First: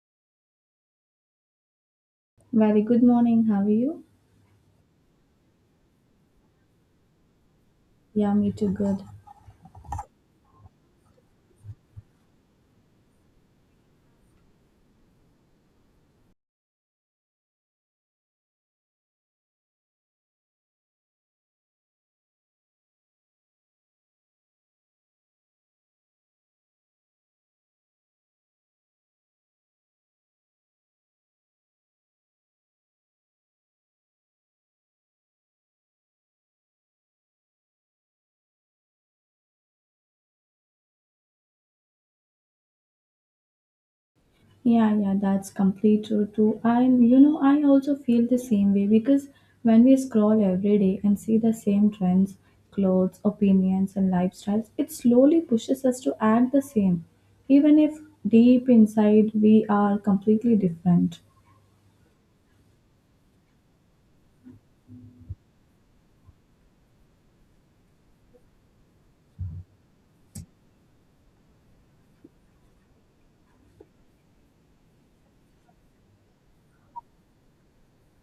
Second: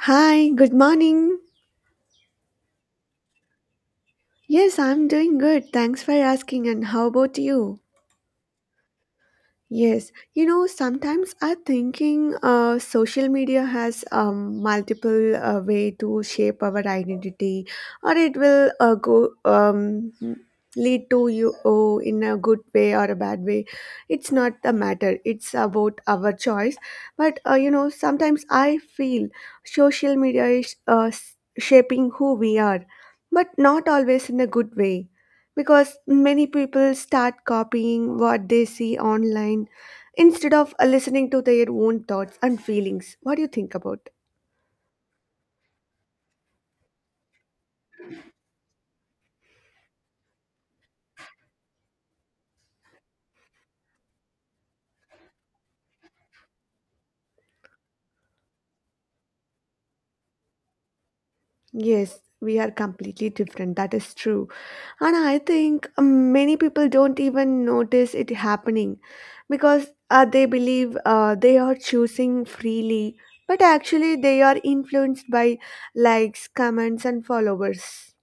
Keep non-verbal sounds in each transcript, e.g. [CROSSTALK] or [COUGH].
Hi, good morning. Very good morning. How are you? Yes, I'm doing good. Thanks for asking. And how about you? Yeah, me too. Good. Yes, you know, sometimes I thinking social media has multiple way to shape our identity, or it will go lead to you oh, in a good way or a bad way. It's not the matter. It's about our choice. But you know, sometimes I feel social media is shaping who we are, but not always in a good way because many people start copying what they see online instead of listening to their own thoughts and feelings. What do you think about? Yeah, yeah, that's complete true too. I, I also feel the same way because when we scroll every day and see the same trends, clothes, opinions, and lifestyles, it slowly pushes us to act the same, even if deep inside we are completely different. Yes, we are completely different. That is true. And I think many people don't even notice it happening because they believe they are choosing freely, but actually, they are influenced by likes, comments, and followers.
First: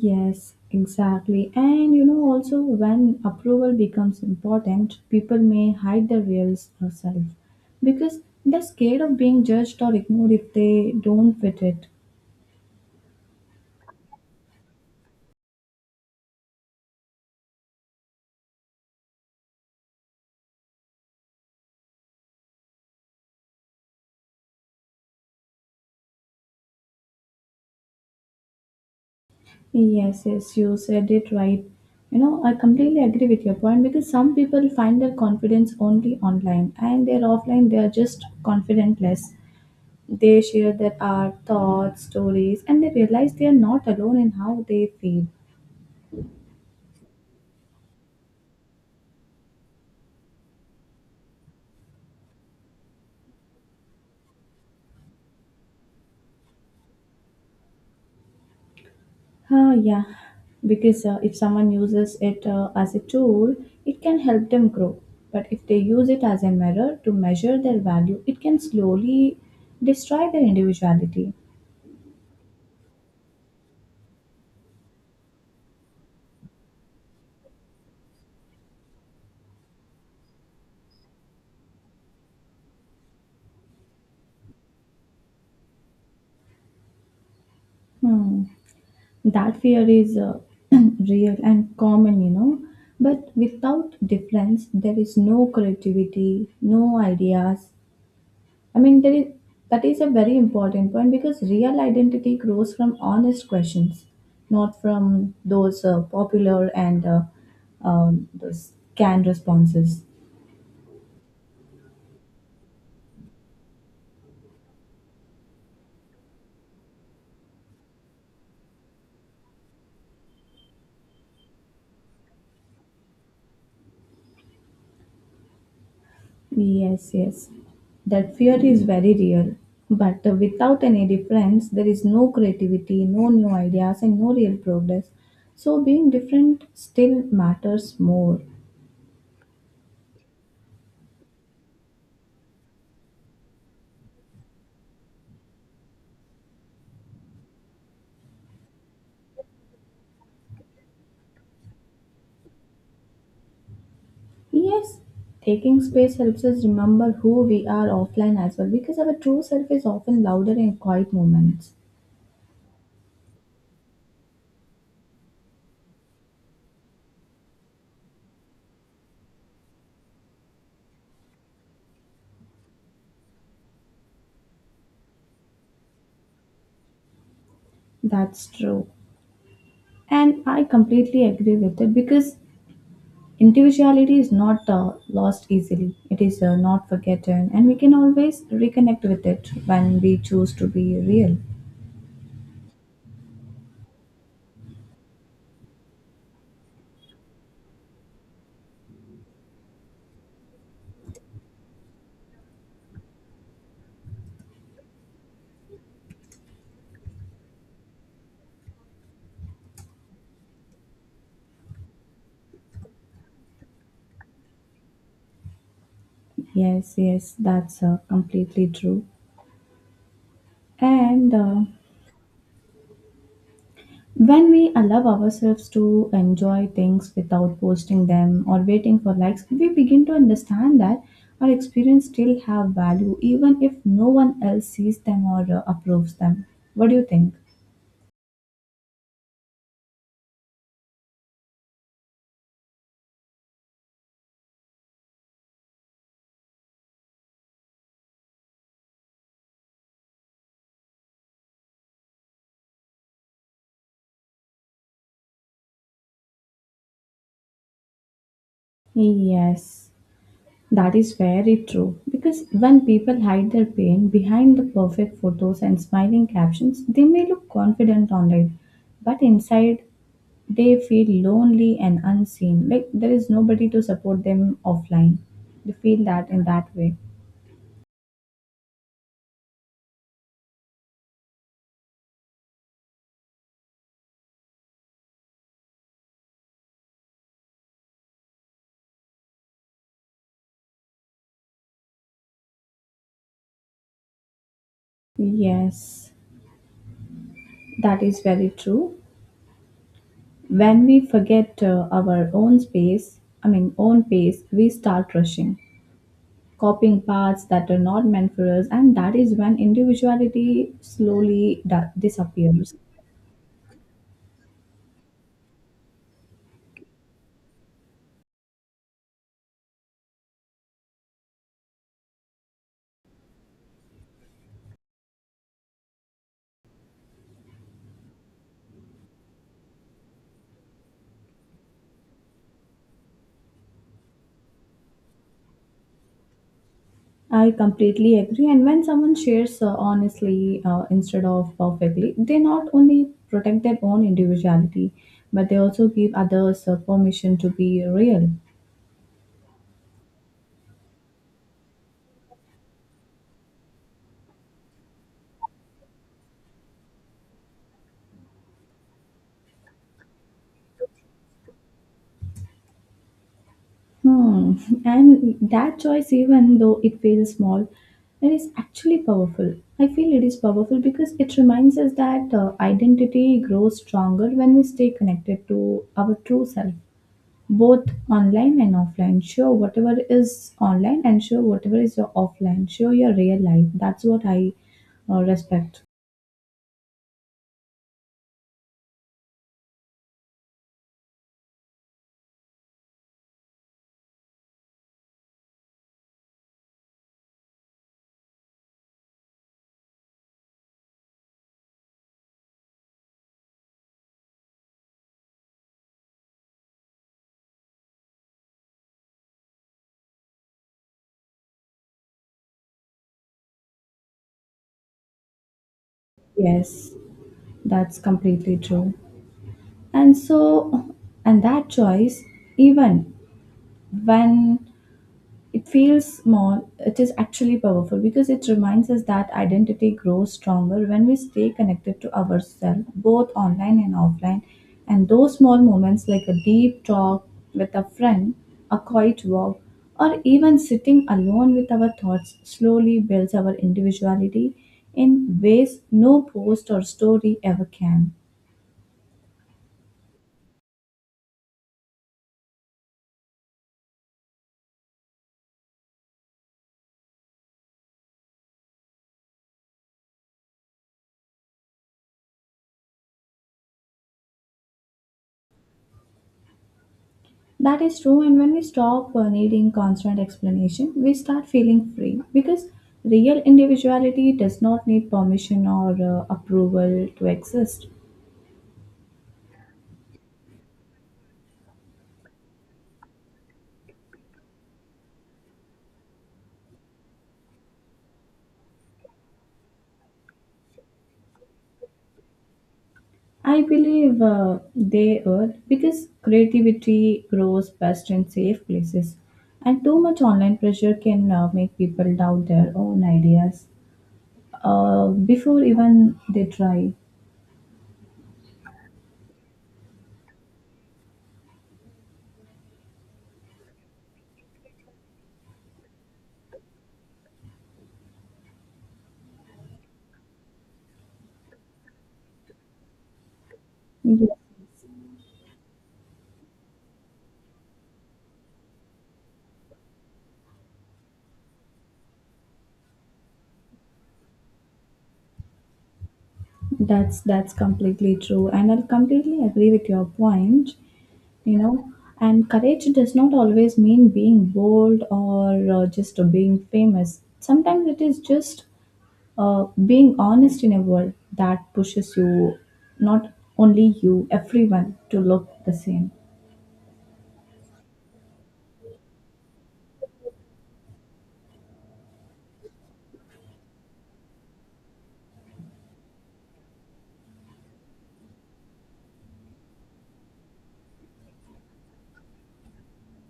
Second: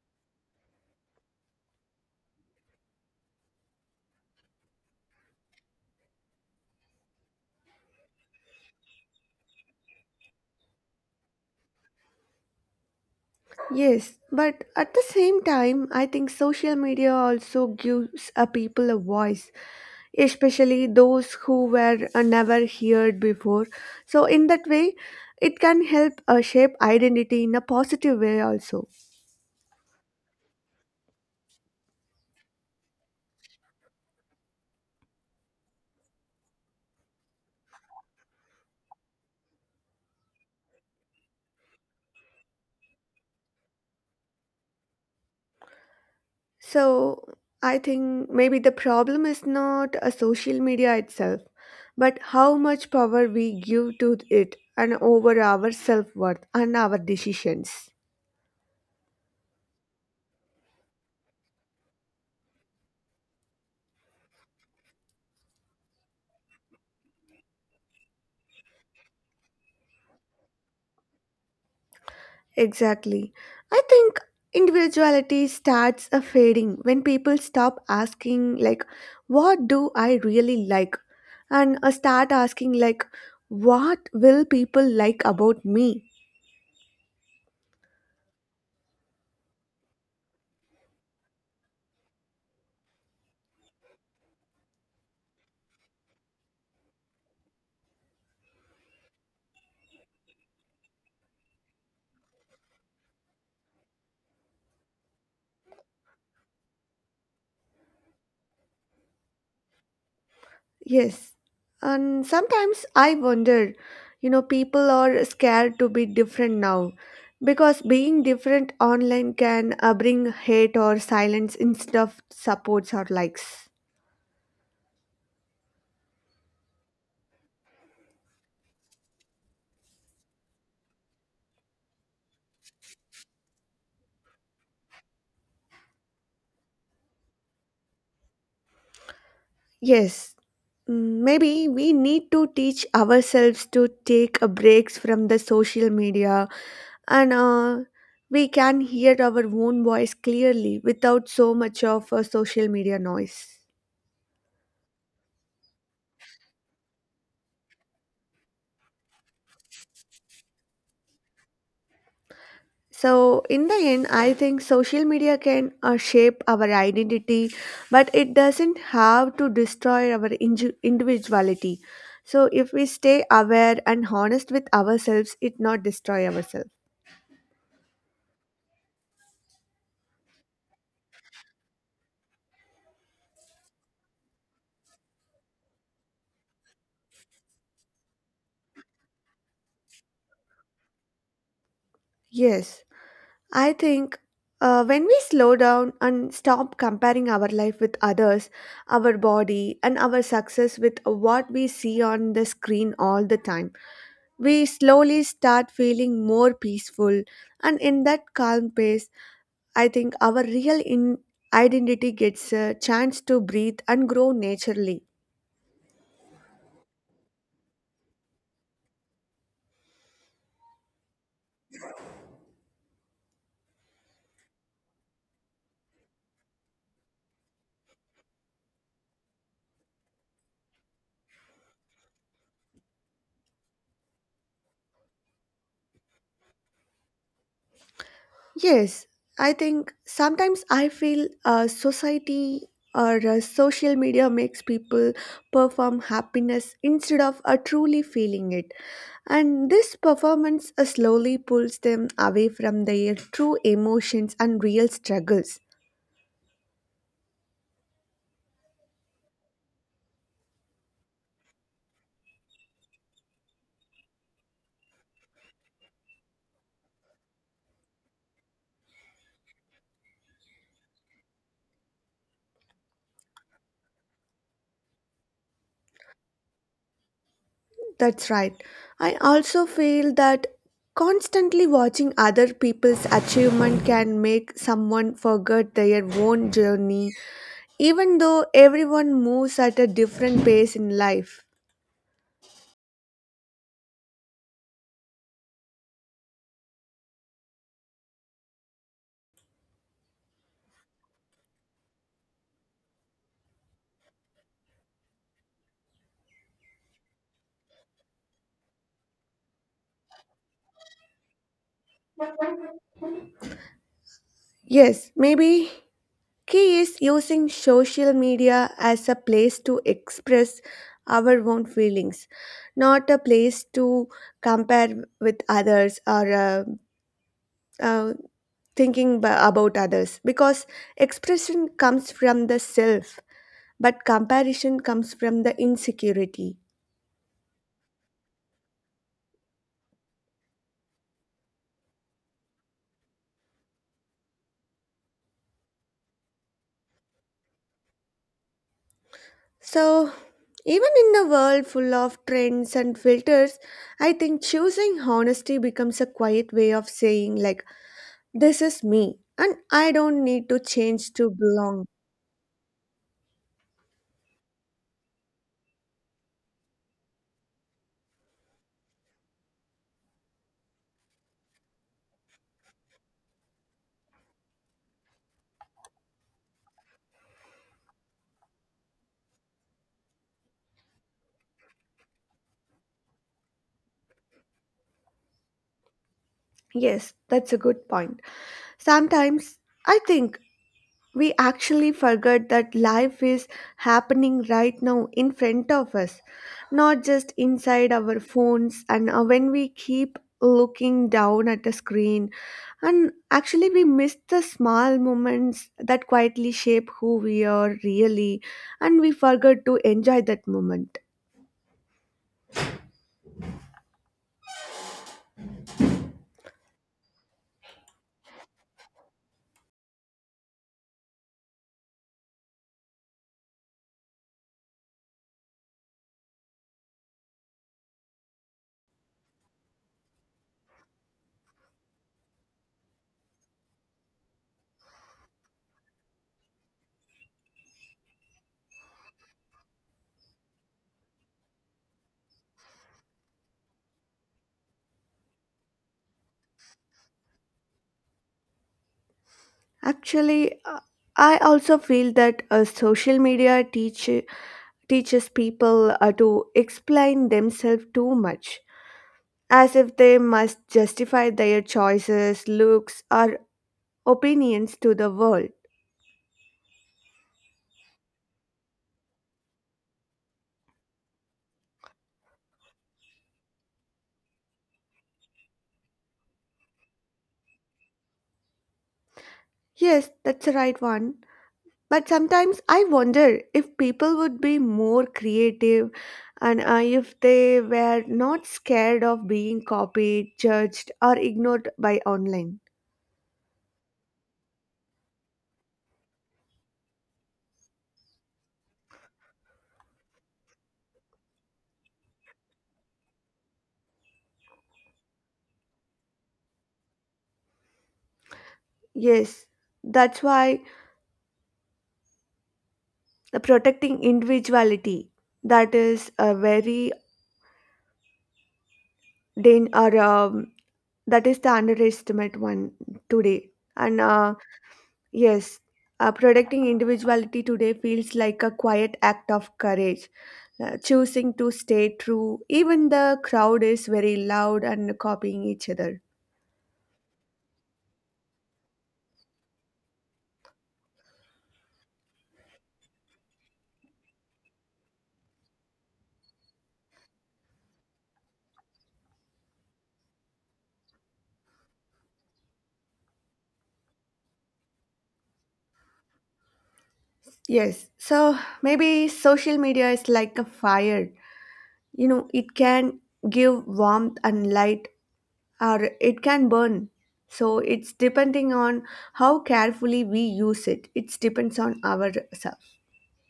Yes, exactly. And also when approval becomes important, people may hide their real self because they're scared of being judged or ignored if they don't fit it. Yes, but at the same time, I think social media also gives a people a voice, especially those who were never heard before. So, in that way, it can help shape identity in a positive way also. Yes, yes, you said it right. I completely agree with your point because some people find their confidence only online and they're offline, they're just confidentless. They share their art, thoughts, stories, and they realize they are not alone in how they feel. So, I think maybe the problem is not a social media itself, but how much power we give to it and over our self worth and our decisions. Yeah, because if someone uses it as a tool, it can help them grow. But if they use it as a mirror to measure their value, it can slowly destroy their individuality. Exactly. I think individuality starts a fading when people stop asking like what do I really like and start asking like what will people like about me? Hmm. That fear is [CLEARS THROAT] real and common. But without difference, there is no creativity, no ideas, I mean, there is, that is a very important point because real identity grows from honest questions, not from those popular and those canned responses. Yes. And sometimes I wonder, you know, people are scared to be different now because being different online can bring hate or silence instead of supports or likes. Yes, yes. That fear is very real. But without any difference, there is no creativity, no new ideas, and no real progress. So being different still matters more. Yes, maybe we need to teach ourselves to take a breaks from the social media and we can hear our own voice clearly without so much of social media noise. Yes, taking space helps us remember who we are offline as well because our true self is often louder in quiet moments. So, in the end, I think social media can shape our identity, but it doesn't have to destroy our individuality. So, if we stay aware and honest with ourselves, it not destroy ourselves. That's true. And I completely agree with it because individuality is not lost easily, it is not forgotten, and we can always reconnect with it when we choose to be real. Yes. I think when we slow down and stop comparing our life with others, our body, and our success with what we see on the screen all the time, we slowly start feeling more peaceful. And in that calm pace, I think our real identity gets a chance to breathe and grow naturally. Yes, yes, that's completely true. And when we allow ourselves to enjoy things without posting them or waiting for likes, we begin to understand that our experience still have value even if no one else sees them or approves them. What do you think? Yes, I think sometimes I feel society or social media makes people perform happiness instead of truly feeling it. And this performance slowly pulls them away from their true emotions and real struggles. Yes, that is very true. Because when people hide their pain behind the perfect photos and smiling captions, they may look confident online, but inside they feel lonely and unseen, like there is nobody to support them offline. They feel that in that way. That's right. I also feel that constantly watching other people's achievement can make someone forget their own journey even though everyone moves at a different pace in life. Yes, that is very true. When we forget our own space, I mean own pace, we start rushing, copying paths that are not meant for us, and that is when individuality slowly disappears. Yes, maybe key is using social media as a place to express our own feelings, not a place to compare with others or uh, thinking about others because expression comes from the self but comparison comes from the insecurity. I completely agree. And when someone shares honestly instead of perfectly, they not only protect their own individuality, but they also give others permission to be real. So, even in a world full of trends and filters, I think choosing honesty becomes a quiet way of saying, like, this is me and I don't need to change to belong. Hmm. And that choice, even though it feels small, it is actually powerful. I feel it is powerful because it reminds us that identity grows stronger when we stay connected to our true self, both online and offline. Show whatever is online and show whatever is your offline. Show your real life. That's what I respect. Yes, that's a good point. Sometimes I think we actually forget that life is happening right now in front of us, not just inside our phones. And when we keep looking down at a screen and actually, we miss the small moments that quietly shape who we are really, and we forget to enjoy that moment. Yes, that's completely true. And so, and that choice, even when it feels small, it is actually powerful because it reminds us that identity grows stronger when we stay connected to ourselves, both online and offline. And those small moments, like a deep talk with a friend, a quiet walk, or even sitting alone with our thoughts, slowly builds our individuality in ways no post or story ever can. Actually, I also feel that social media teaches people to explain themselves too much, as if they must justify their choices, looks, or opinions to the world. That is true, and when we stop needing constant explanation, we start feeling free because real individuality does not need permission or approval to exist. Yes, that's the right one. But sometimes I wonder if people would be more creative and if they were not scared of being copied, judged, or ignored by online. I believe they are because creativity grows best in safe places, and too much online pressure can make people doubt their own ideas before even they try. Yes, that's why the protecting individuality that is a very dan- or that is the underestimate one today. And yes, protecting individuality today feels like a quiet act of courage choosing to stay true, even the crowd is very loud and copying each other. That's completely true, and I'll completely agree with your point. You know, and courage does not always mean being bold or just being famous. Sometimes it is just being honest in a world that pushes you, not only you, everyone, to look the same. Yes, so maybe social media is like a fire. You know, it can give warmth and light, or it can burn. So it's depending on how carefully we use it. It depends on ourselves.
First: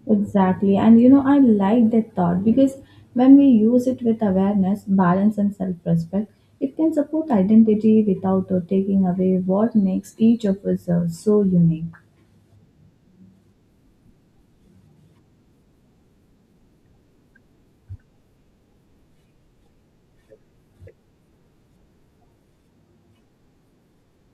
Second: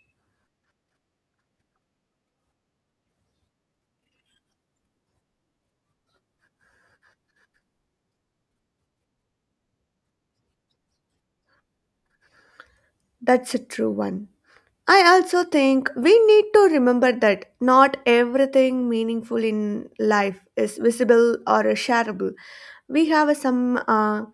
Exactly. And I like that thought because when we use it with awareness, balance, and self respect, it can support identity without taking away what makes each of us so unique. That's a true one. I also think we need to remember that not everything meaningful in life is visible or shareable. We have a, some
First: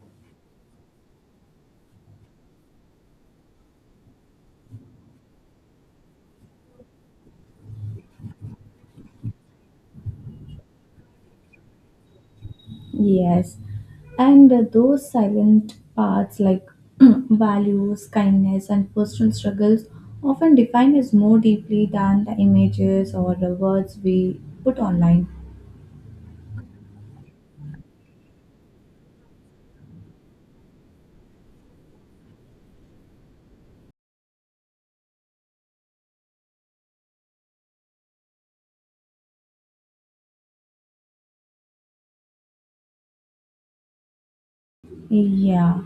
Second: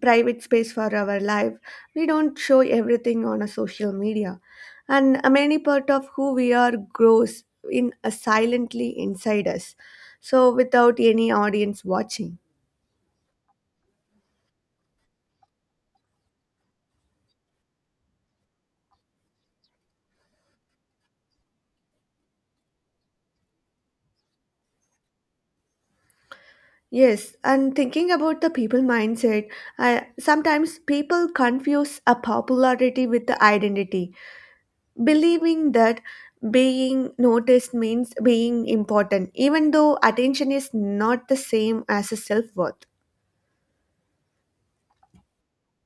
private space for our life. We don't show everything on a social media, and a many part of who we are grows in silently inside us, so without any audience watching. Yes. And those silent parts, like [CLEARS THROAT] values, kindness, and personal struggles, often define us more deeply than the images or the words we put online. Yes, and thinking about the people mindset, I, sometimes people confuse a popularity with the identity, believing that being noticed means being important even though attention is not the same as a self-worth. Yeah,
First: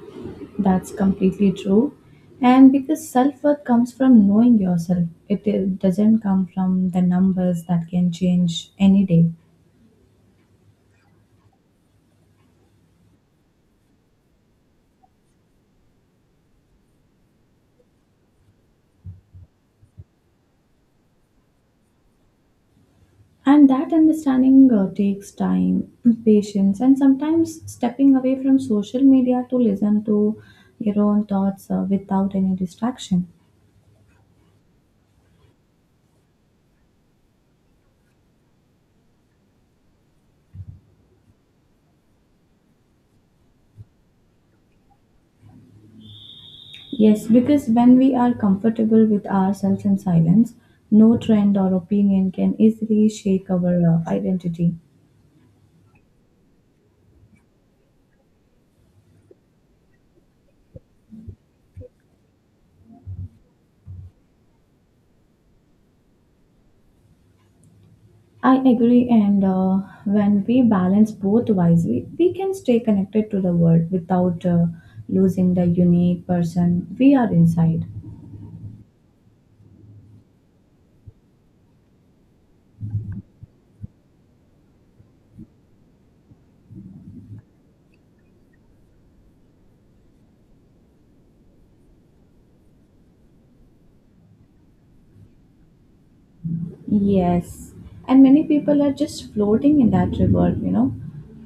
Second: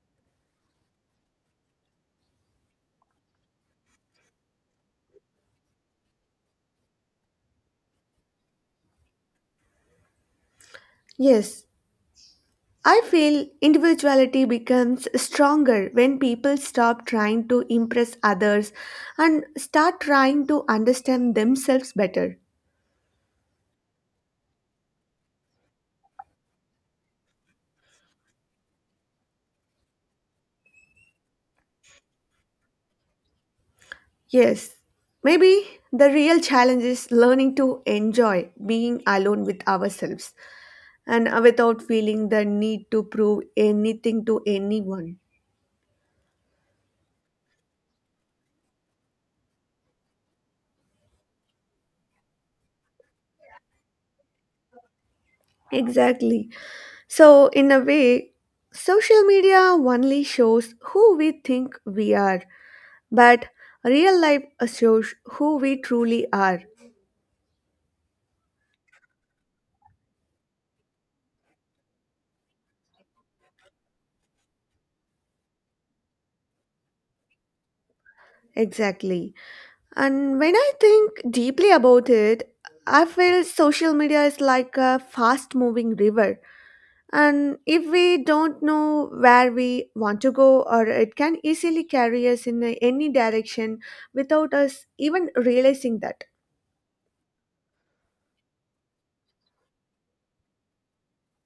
that's completely true. And because self worth comes from knowing yourself, it doesn't come from the numbers that can change any day. Yes, I feel individuality becomes stronger when people stop trying to impress others and start trying to understand themselves better. And that understanding takes time, patience, and sometimes stepping away from social media to listen to your own thoughts without any distraction. Yes, maybe the real challenge is learning to enjoy being alone with ourselves and without feeling the need to prove anything to anyone. Yes, because when we are comfortable with ourselves in silence, no trend or opinion can easily shake our identity. Exactly. So, in a way, social media only shows who we think we are, but real life shows who we truly are. I agree, and when we balance both wisely, we can stay connected to the world without losing the unique person we are inside. Exactly. And when I think deeply about it, I feel social media is like a fast moving river. And if we don't know where we want to go, or it can easily carry us in any direction without us even realizing that. Yes, and many people are just floating in that river,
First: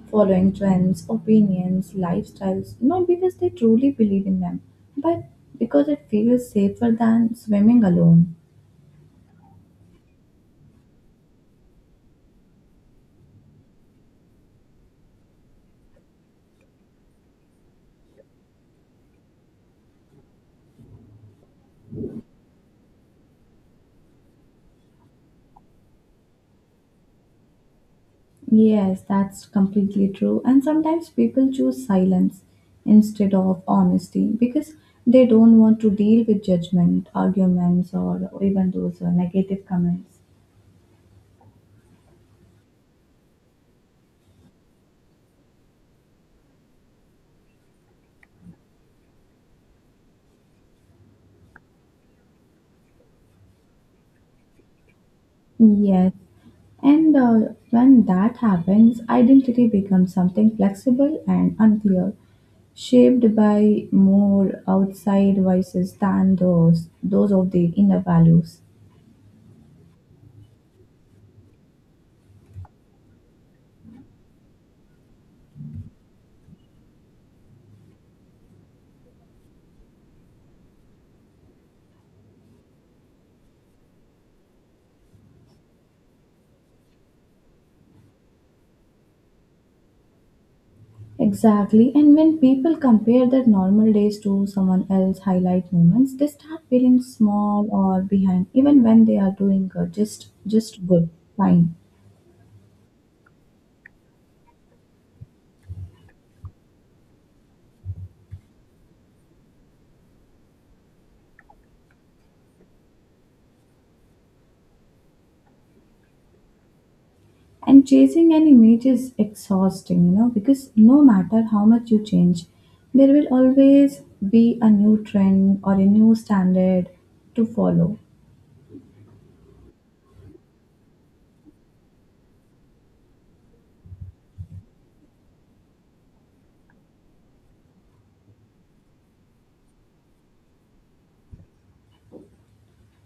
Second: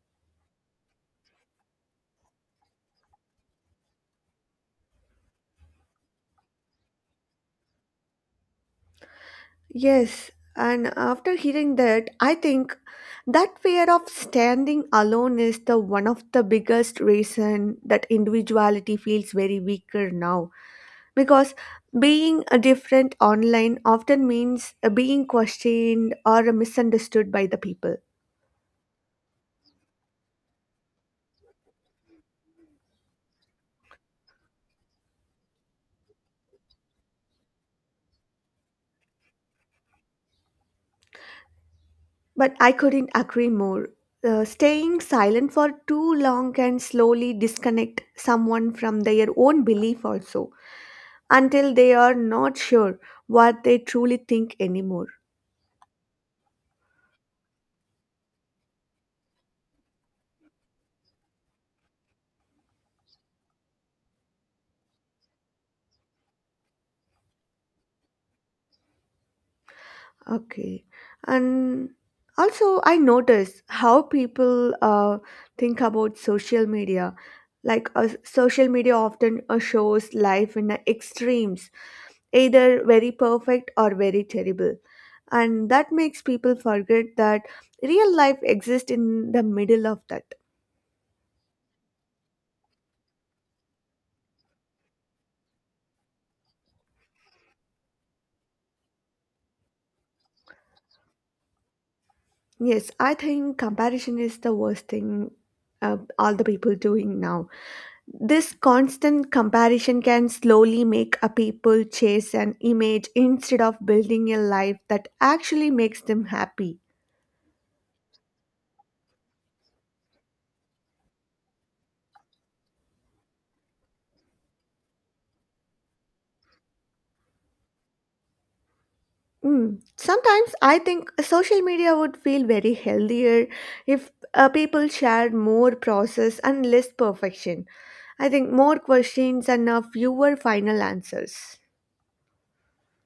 following trends, opinions, lifestyles, not because they truly believe in them, but because it feels safer than swimming alone. Yes, and after hearing that, I think that fear of standing alone is the one of the biggest reason that individuality feels very weaker now because being a different online often means being questioned or misunderstood by the people. Yes, that's completely true. And sometimes people choose silence instead of honesty because they don't want to deal with judgment, arguments, or even those negative comments. But I couldn't agree more. Staying silent for too long can slowly disconnect someone from their own belief also until they are not sure what they truly think anymore. Yes. And when that happens, identity becomes something flexible and unclear, shaped by more outside voices than those of the inner values. Okay. And also, I notice how people think about social media. Like, social media often shows life in the extremes, either very perfect or very terrible. And that makes people forget that real life exists in the middle of that. Exactly, and when people compare their normal days to someone else's highlight moments, they start feeling small or behind, even when they are doing good, just good, fine. Yes, I think comparison is the worst thing all the people doing now. This constant comparison can slowly make a people chase an image instead of building a life that actually makes them happy. And chasing an image is exhausting, because no matter how much you change, there will always be a new trend or a new standard to follow. Mm. Sometimes I think social media would feel very healthier if people shared more process and less perfection. I think more questions and fewer final answers.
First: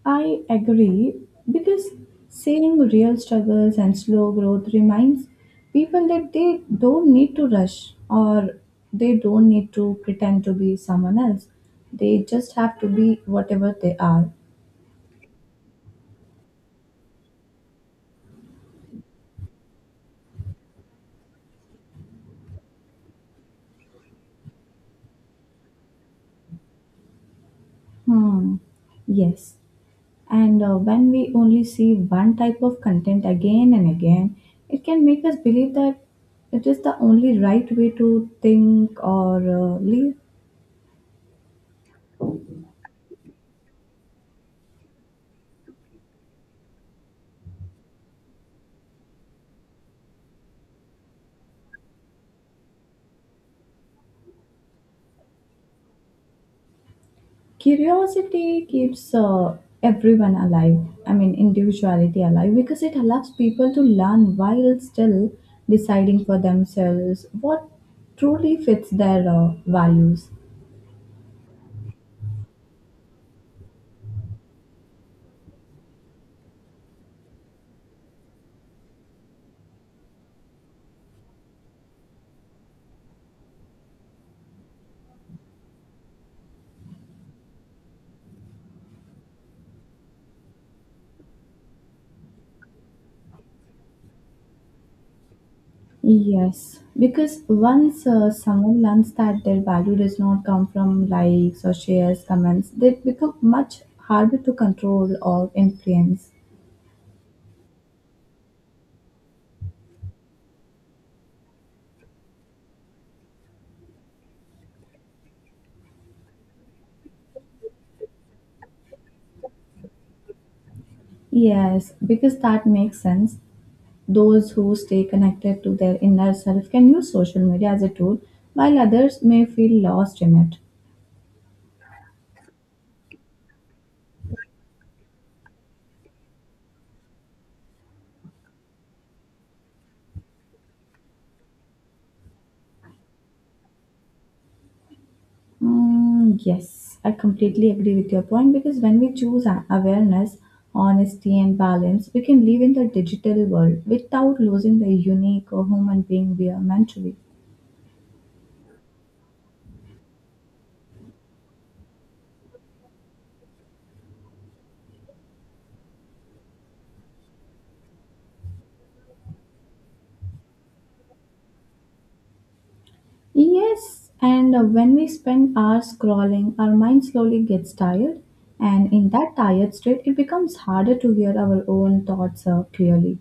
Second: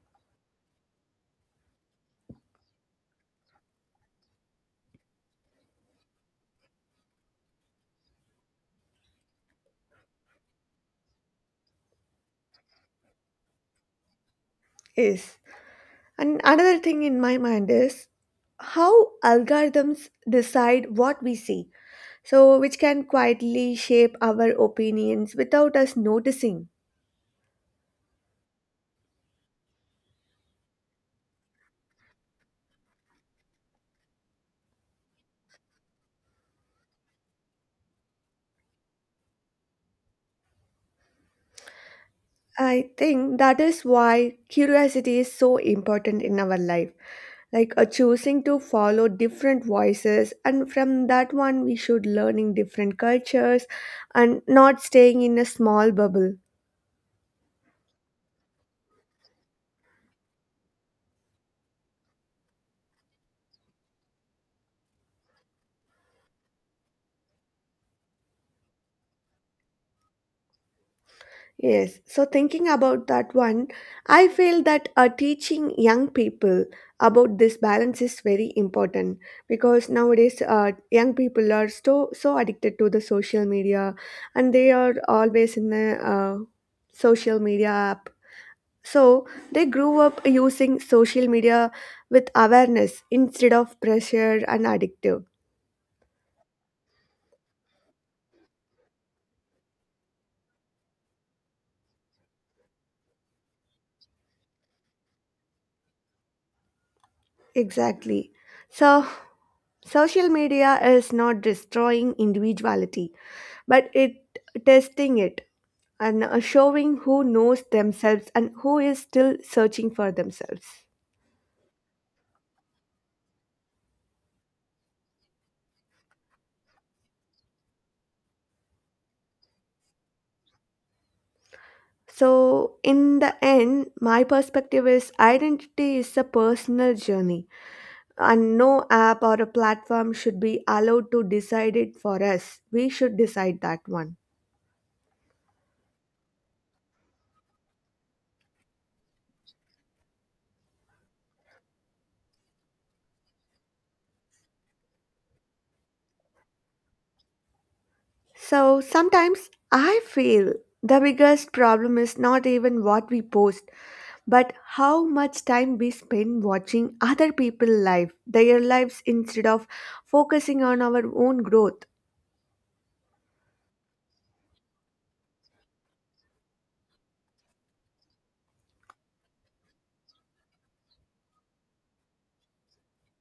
I agree because seeing real struggles and slow growth reminds people that they don't need to rush, or they don't need to pretend to be someone else. They just have to be whatever they are. Yes. And another thing in my mind is how algorithms decide what we see, so which can quietly shape our opinions without us noticing. Hmm. Yes. And when we only see one type of content again and again, it can make us believe that it is the only right way to think or live. I think that is why curiosity is so important in our life, like a choosing to follow different voices, and from that one, we should learning different cultures and not staying in a small bubble. Curiosity keeps everyone alive, I mean, individuality alive, because it allows people to learn while still deciding for themselves what truly fits their values. Yes, so thinking about that one, I feel that teaching young people about this balance is very important because nowadays young people are so so addicted to the social media and they are always in the social media app. So they grew up using social media with awareness instead of pressure and addictive. Yes, because once someone learns that their value does not come from likes or shares, comments, they become much harder to control or influence. Exactly. So social media is not destroying individuality, but it testing it and showing who knows themselves and who is still searching for themselves. Yes, because that makes sense. Those who stay connected to their inner self can use social media as a tool, while others may feel lost in it. So, in the end, my perspective is identity is a personal journey, and no app or a platform should be allowed to decide it for us. We should decide that one. Mm, yes, I completely agree with your point because when we choose awareness, honesty, and balance, we can live in the digital world without losing the unique or human being we are meant to be. So sometimes I feel the biggest problem is not even what we post, but how much time we spend watching other people's life, their lives instead of focusing on our own growth. Yes, and when we spend hours scrolling, our mind slowly gets tired, and in that tired state, it becomes harder to hear our own thoughts clearly.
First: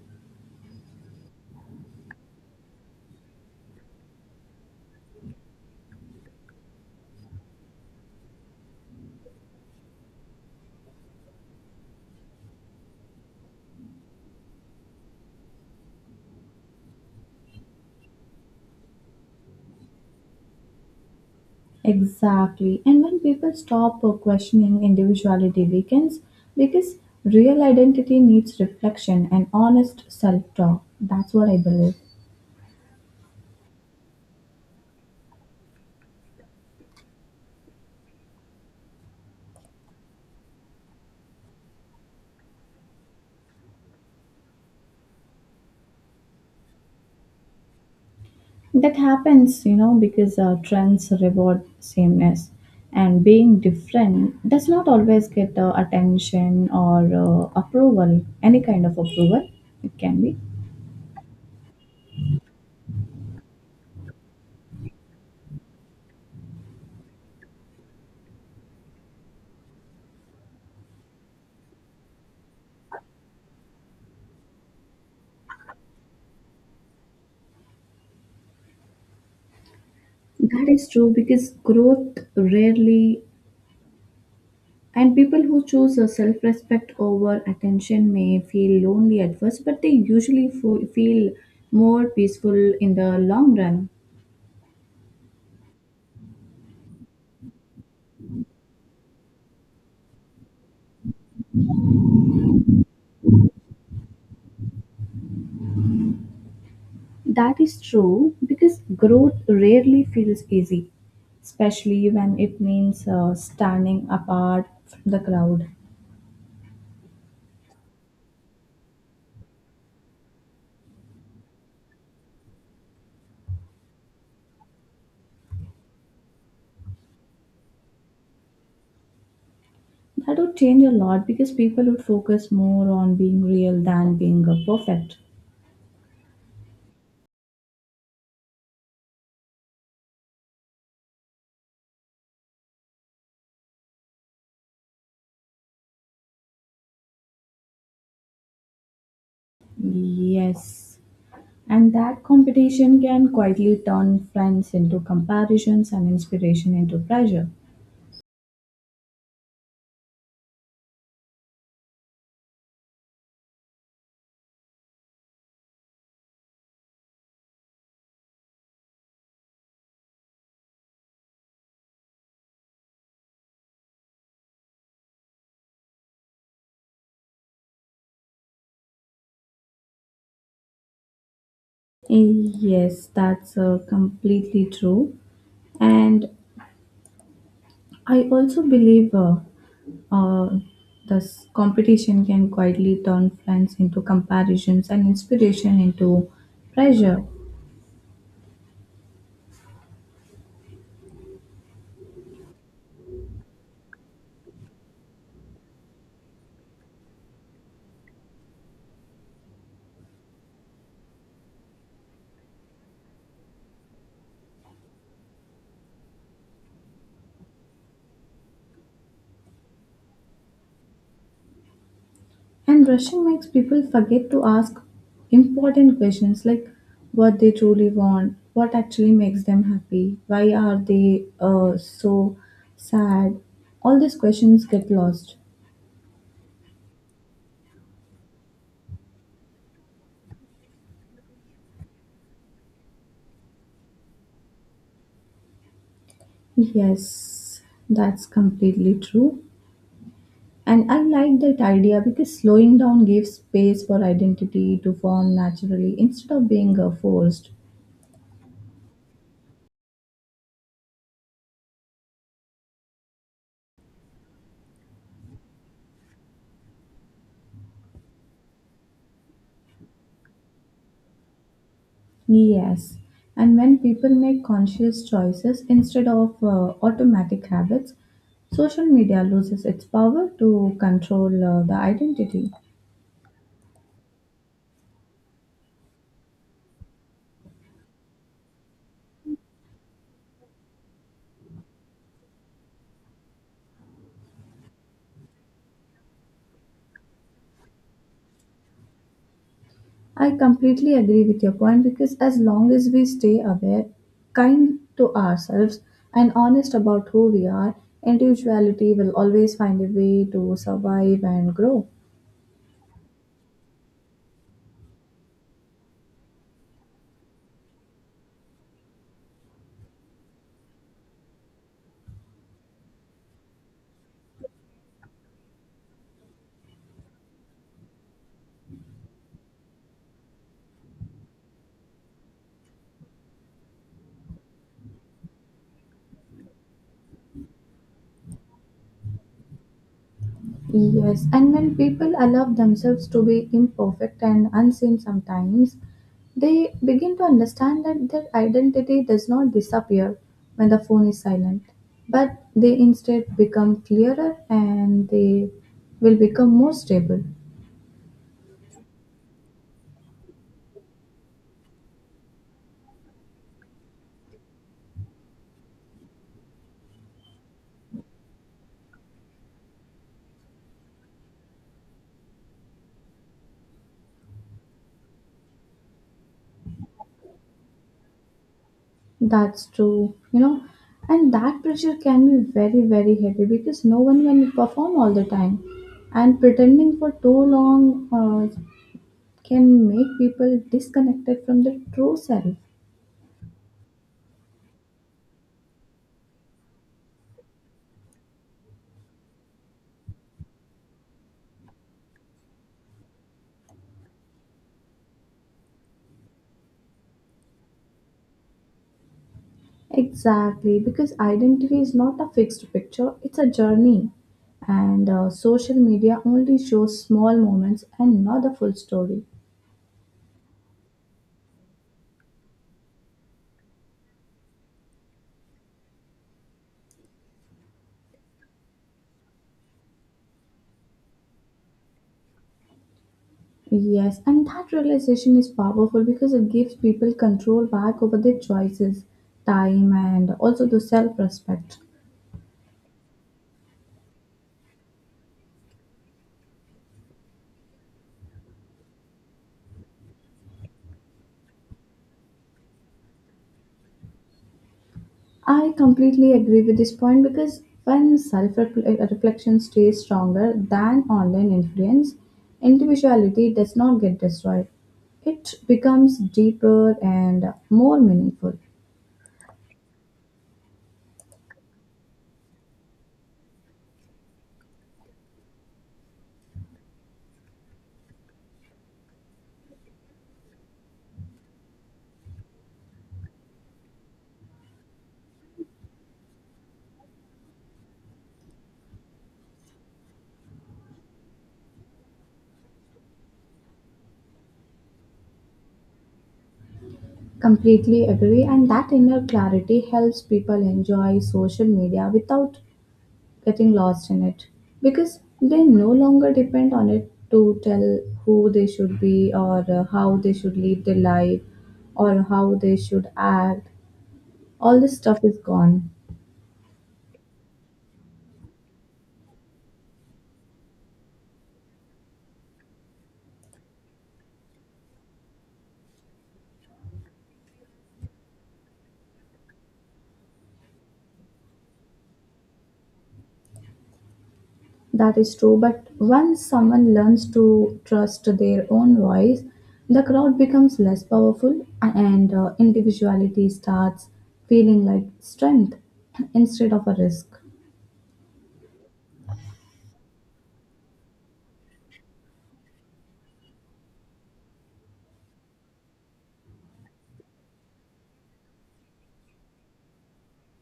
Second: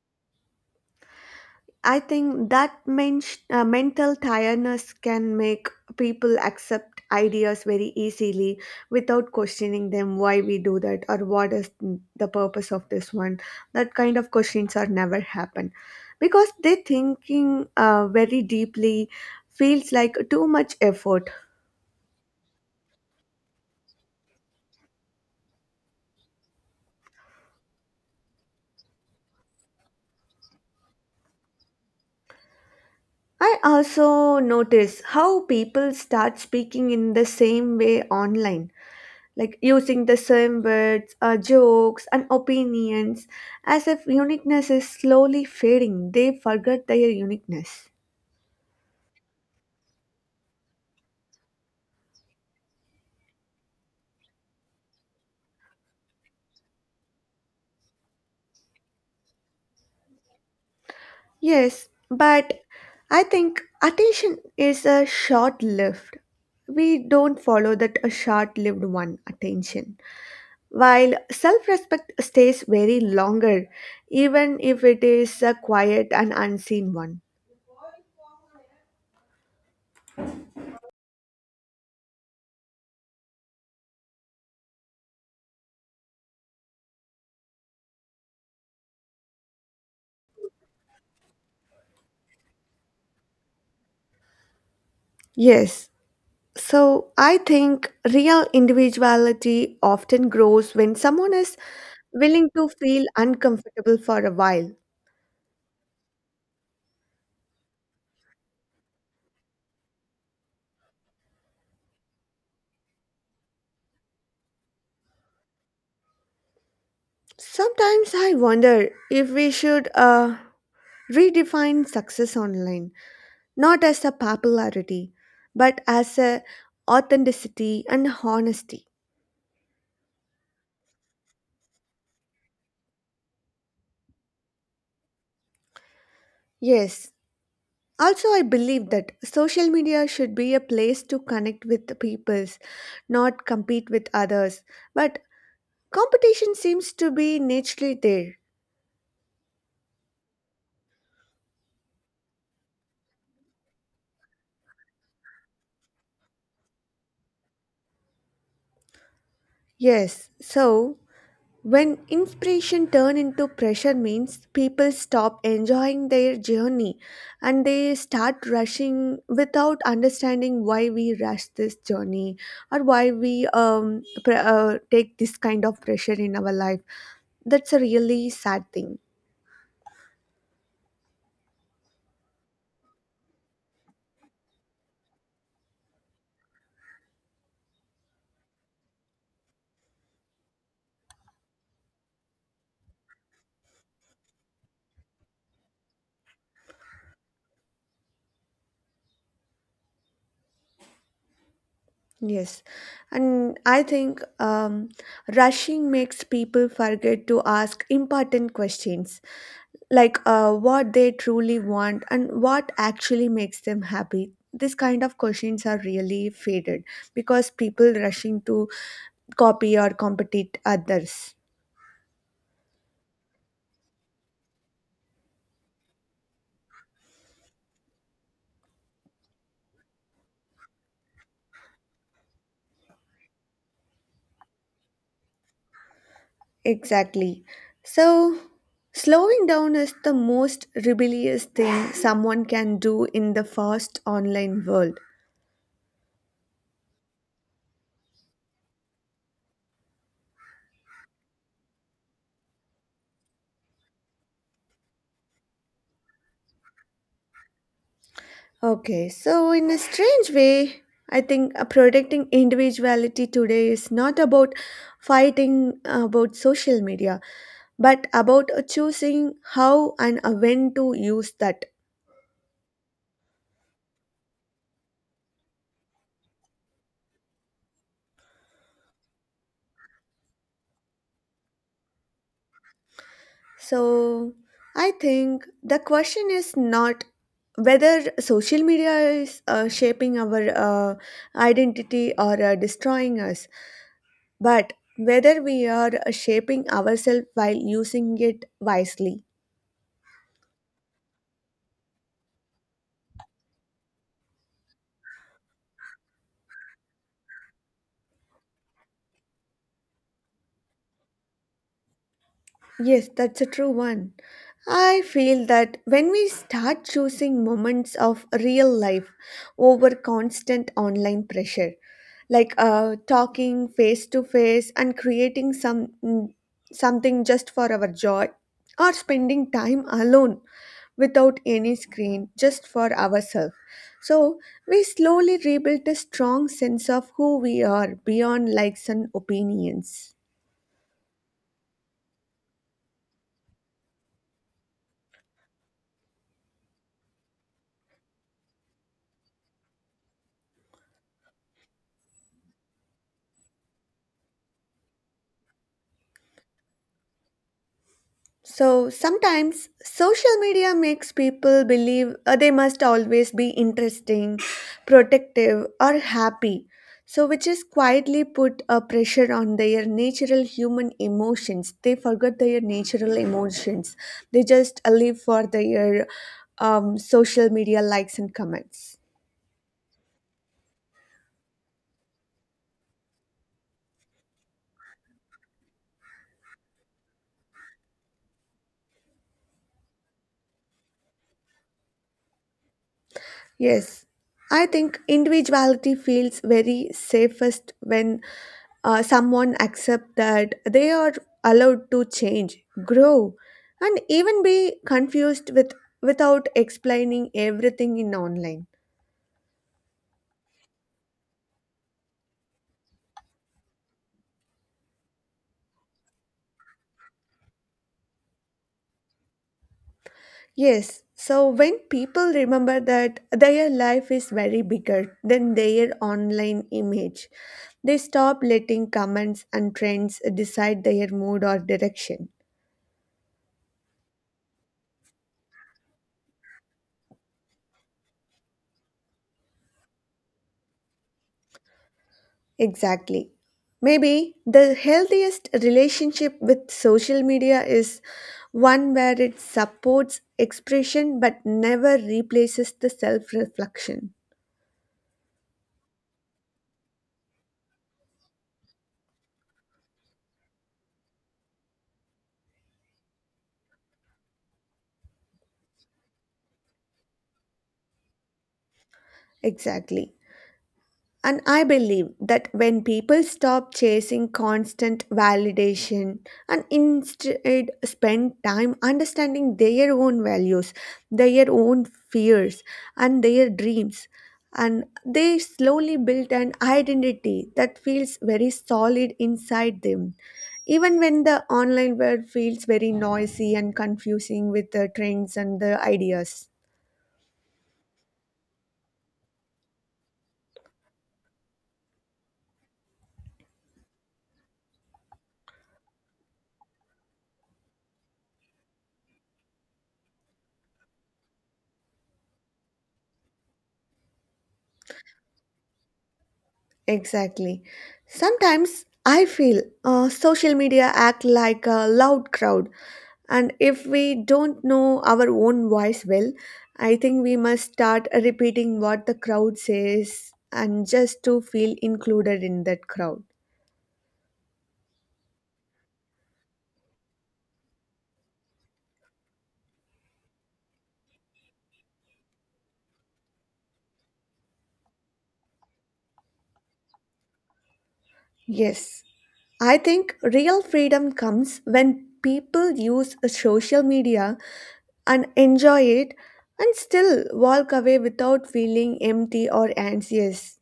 I think that mental tiredness can make people accept ideas very easily without questioning them why we do that or what is the purpose of this one. That kind of questions are never happen because they thinking very deeply feels like too much effort. Exactly. And when people stop questioning, individuality weakens because real identity needs reflection and honest self talk. That's what I believe. I also notice how people start speaking in the same way online like using the same words, jokes, and opinions as if uniqueness is slowly fading. They forget their uniqueness. That happens, because trends reward sameness and being different does not always get attention or approval, any kind of approval. It can be. Yes, but I think attention is a short lived. We don't follow that a short lived one attention. While self respect stays very longer, even if it is a quiet and unseen one. That is true because growth rarely. And people who choose a self-respect over attention may feel lonely at first, but they usually feel more peaceful in the long run. Yes, so I think real individuality often grows when someone is willing to feel uncomfortable for a while. That is true because growth rarely feels easy, especially when it means standing apart from the crowd. Sometimes I wonder if we should redefine success online, not as a popularity, but as a authenticity and honesty. That would change a lot because people would focus more on being real than being perfect. Yes. Also, I believe that social media should be a place to connect with the peoples, not compete with others, but competition seems to be naturally there. Yes. And that competition can quietly turn friends into comparisons and inspiration into pressure. Yes. So, when inspiration turn into pressure means people stop enjoying their journey and they start rushing without understanding why we rush this journey or why we take this kind of pressure in our life, that's a really sad thing. Yes, that's completely true. And I also believe uh, this competition can quietly turn friends into comparisons and inspiration into pressure. Yes, and I think rushing makes people forget to ask important questions like what they truly want and what actually makes them happy. This kind of questions are really faded because people rushing to copy or compete others. And rushing makes people forget to ask important questions like what they truly want, what actually makes them happy, why are they so sad. All these questions get lost. Exactly. So slowing down is the most rebellious thing someone can do in the fast online world. Yes, that's completely true. And I like that idea because slowing down gives space for identity to form naturally instead of being forced. Okay, so in a strange way, I think protecting individuality today is not about fighting about social media, but about choosing how and when to use that. Yes, and when people make conscious choices instead of automatic habits, social media loses its power to control the identity. So, I think the question is not whether social media is shaping our identity or destroying us, but whether we are shaping ourselves while using it wisely. I completely agree with your point because as long as we stay aware, kind to ourselves, and honest about who we are, individuality will always find a way to survive and grow. Yes, that's a true one. I feel that when we start choosing moments of real life over constant online pressure, like talking face to face and creating something just for our joy, or spending time alone without any screen just for ourselves. So we slowly rebuild a strong sense of who we are beyond likes and opinions. Yes, and when people allow themselves to be imperfect and unseen sometimes, they begin to understand that their identity does not disappear when the phone is silent, but they instead become clearer and they will become more stable. So sometimes social media makes people believe they must always be interesting, protective, or happy. So, which is quietly put a pressure on their natural human emotions. They forget their natural emotions. They just live for their social media likes and comments. That's true, and that pressure can be very, very heavy because no one can perform all the time, and pretending for too long can make people disconnected from their true self. Yes, I think individuality feels very safest when someone accepts that they are allowed to change, grow, and even be confused with without explaining everything in online. Exactly, because identity is not a fixed picture, it's a journey. And social media only shows small moments and not the full story. Yes, so when people remember that their life is very bigger than their online image, they stop letting comments and trends decide their mood or direction. Yes, and that realization is powerful because it gives people control back over their choices, time, and also the self respect. Exactly. Maybe the healthiest relationship with social media is one where it supports expression but never replaces the self reflection. I completely agree with this point because when self reflection stays stronger than online influence, individuality does not get destroyed. It becomes deeper and more meaningful. Exactly. And I believe that when people stop chasing constant validation and instead spend time understanding their own values, their own fears, and their dreams, and they slowly build an identity that feels very solid inside them. Even when the online world feels very noisy and confusing with the trends and the ideas. Completely agree, and that inner clarity helps people enjoy social media without getting lost in it because they no longer depend on it to tell who they should be or how they should live their life or how they should act. All this stuff is gone. Exactly. Sometimes I feel social media act like a loud crowd, and if we don't know our own voice well, I think we must start repeating what the crowd says and just to feel included in that crowd. That is true. But once someone learns to trust their own voice, the crowd becomes less powerful and individuality starts feeling like strength instead of a risk. Yes, I think real freedom comes when people use social media and enjoy it and still walk away without feeling empty or anxious.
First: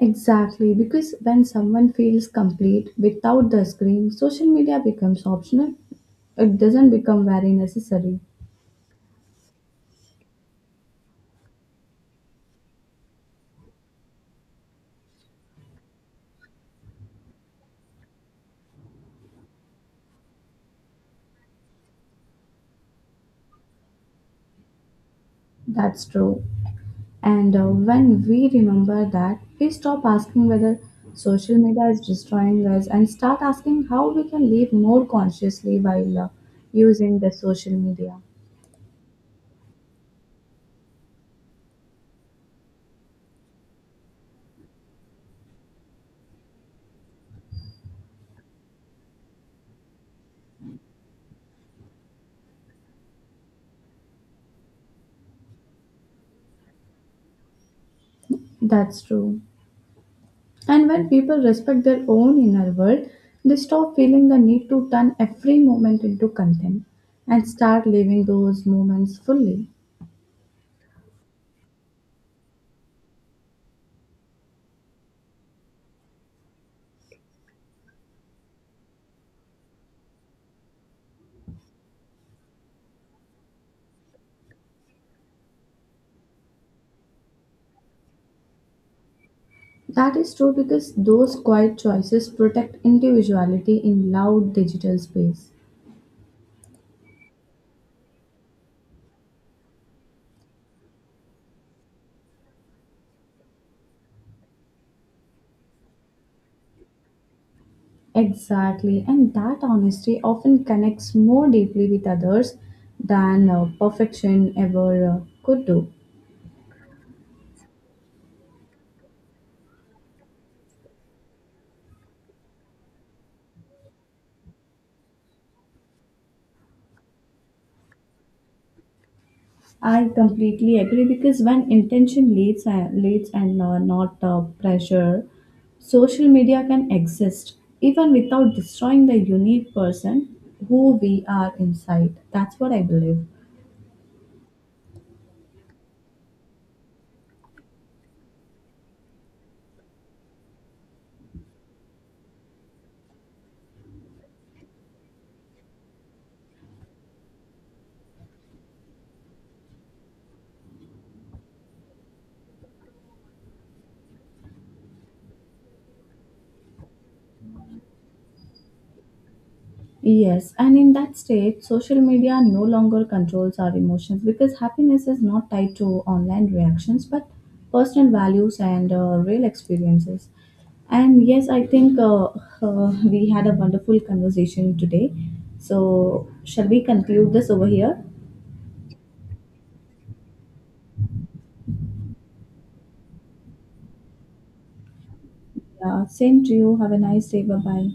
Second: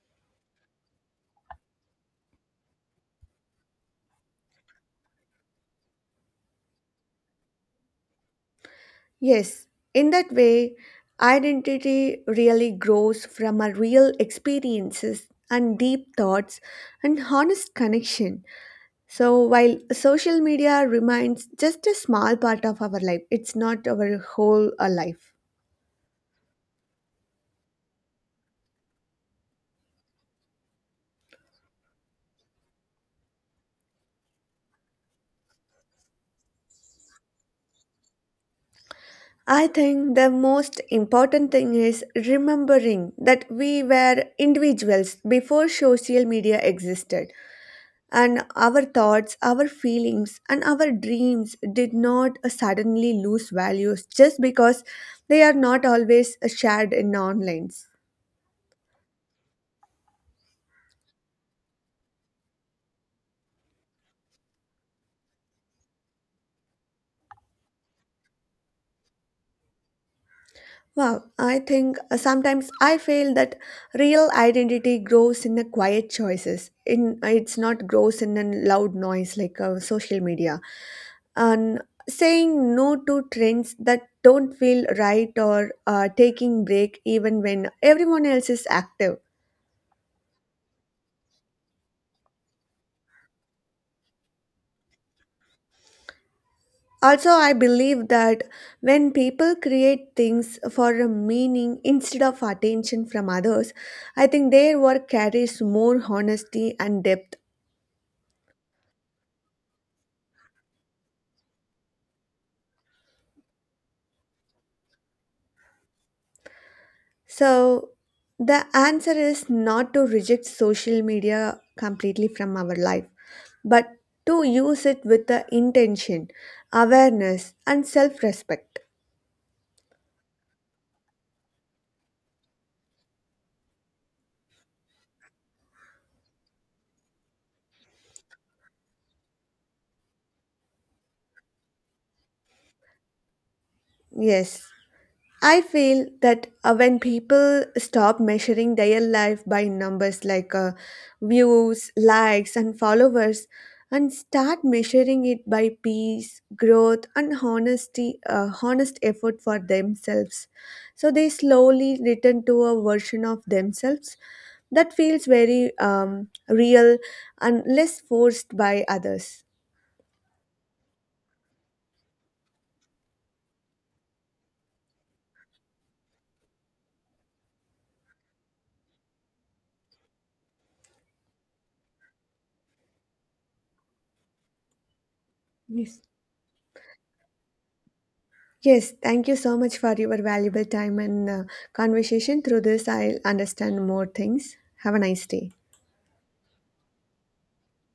Exactly, because when someone feels complete without the screen, social media becomes optional. It doesn't become very necessary. Yes, in that way, identity really grows from our real experiences and deep thoughts and honest connection. So, while social media remains just a small part of our life, it's not our whole life. That's true. And when we remember that, we stop asking whether social media is destroying us and start asking how we can live more consciously while using the social media. I think the most important thing is remembering that we were individuals before social media existed and our thoughts, our feelings, and our dreams did not suddenly lose values just because they are not always shared in online. That's true. And when people respect their own inner world, they stop feeling the need to turn every moment into content and start living those moments fully. Wow, I think sometimes I feel that real identity grows in the quiet choices. In it's not grows in a loud noise like social media, and saying no to trends that don't feel right or taking break even when everyone else is active. That is true because those quiet choices protect individuality in loud digital space. Also, I believe that when people create things for a meaning instead of attention from others, I think their work carries more honesty and depth. Exactly, and that honesty often connects more deeply with others than perfection ever could do. So, the answer is not to reject social media completely from our life, but to use it with the intention, awareness, and self respect. I completely agree because when intention leads, and leads and not pressure, social media can exist even without destroying the unique person who we are inside. That's what I believe. Yes, I feel that when people stop measuring their life by numbers like views, likes, and followers, and start measuring it by peace, growth, and honesty, honest effort for themselves, so they slowly return to a version of themselves that feels very real and less forced by others. Yes, and in that state, social media no longer controls our emotions because happiness is not tied to online reactions but personal values and real experiences. And yes, I think we had a wonderful conversation today. Yes. So, shall we conclude this over here? Yes, thank you so much for your valuable time and conversation. Through this, I'll understand more things. Have a nice day. Yeah, same to you. Have a nice day. Bye bye.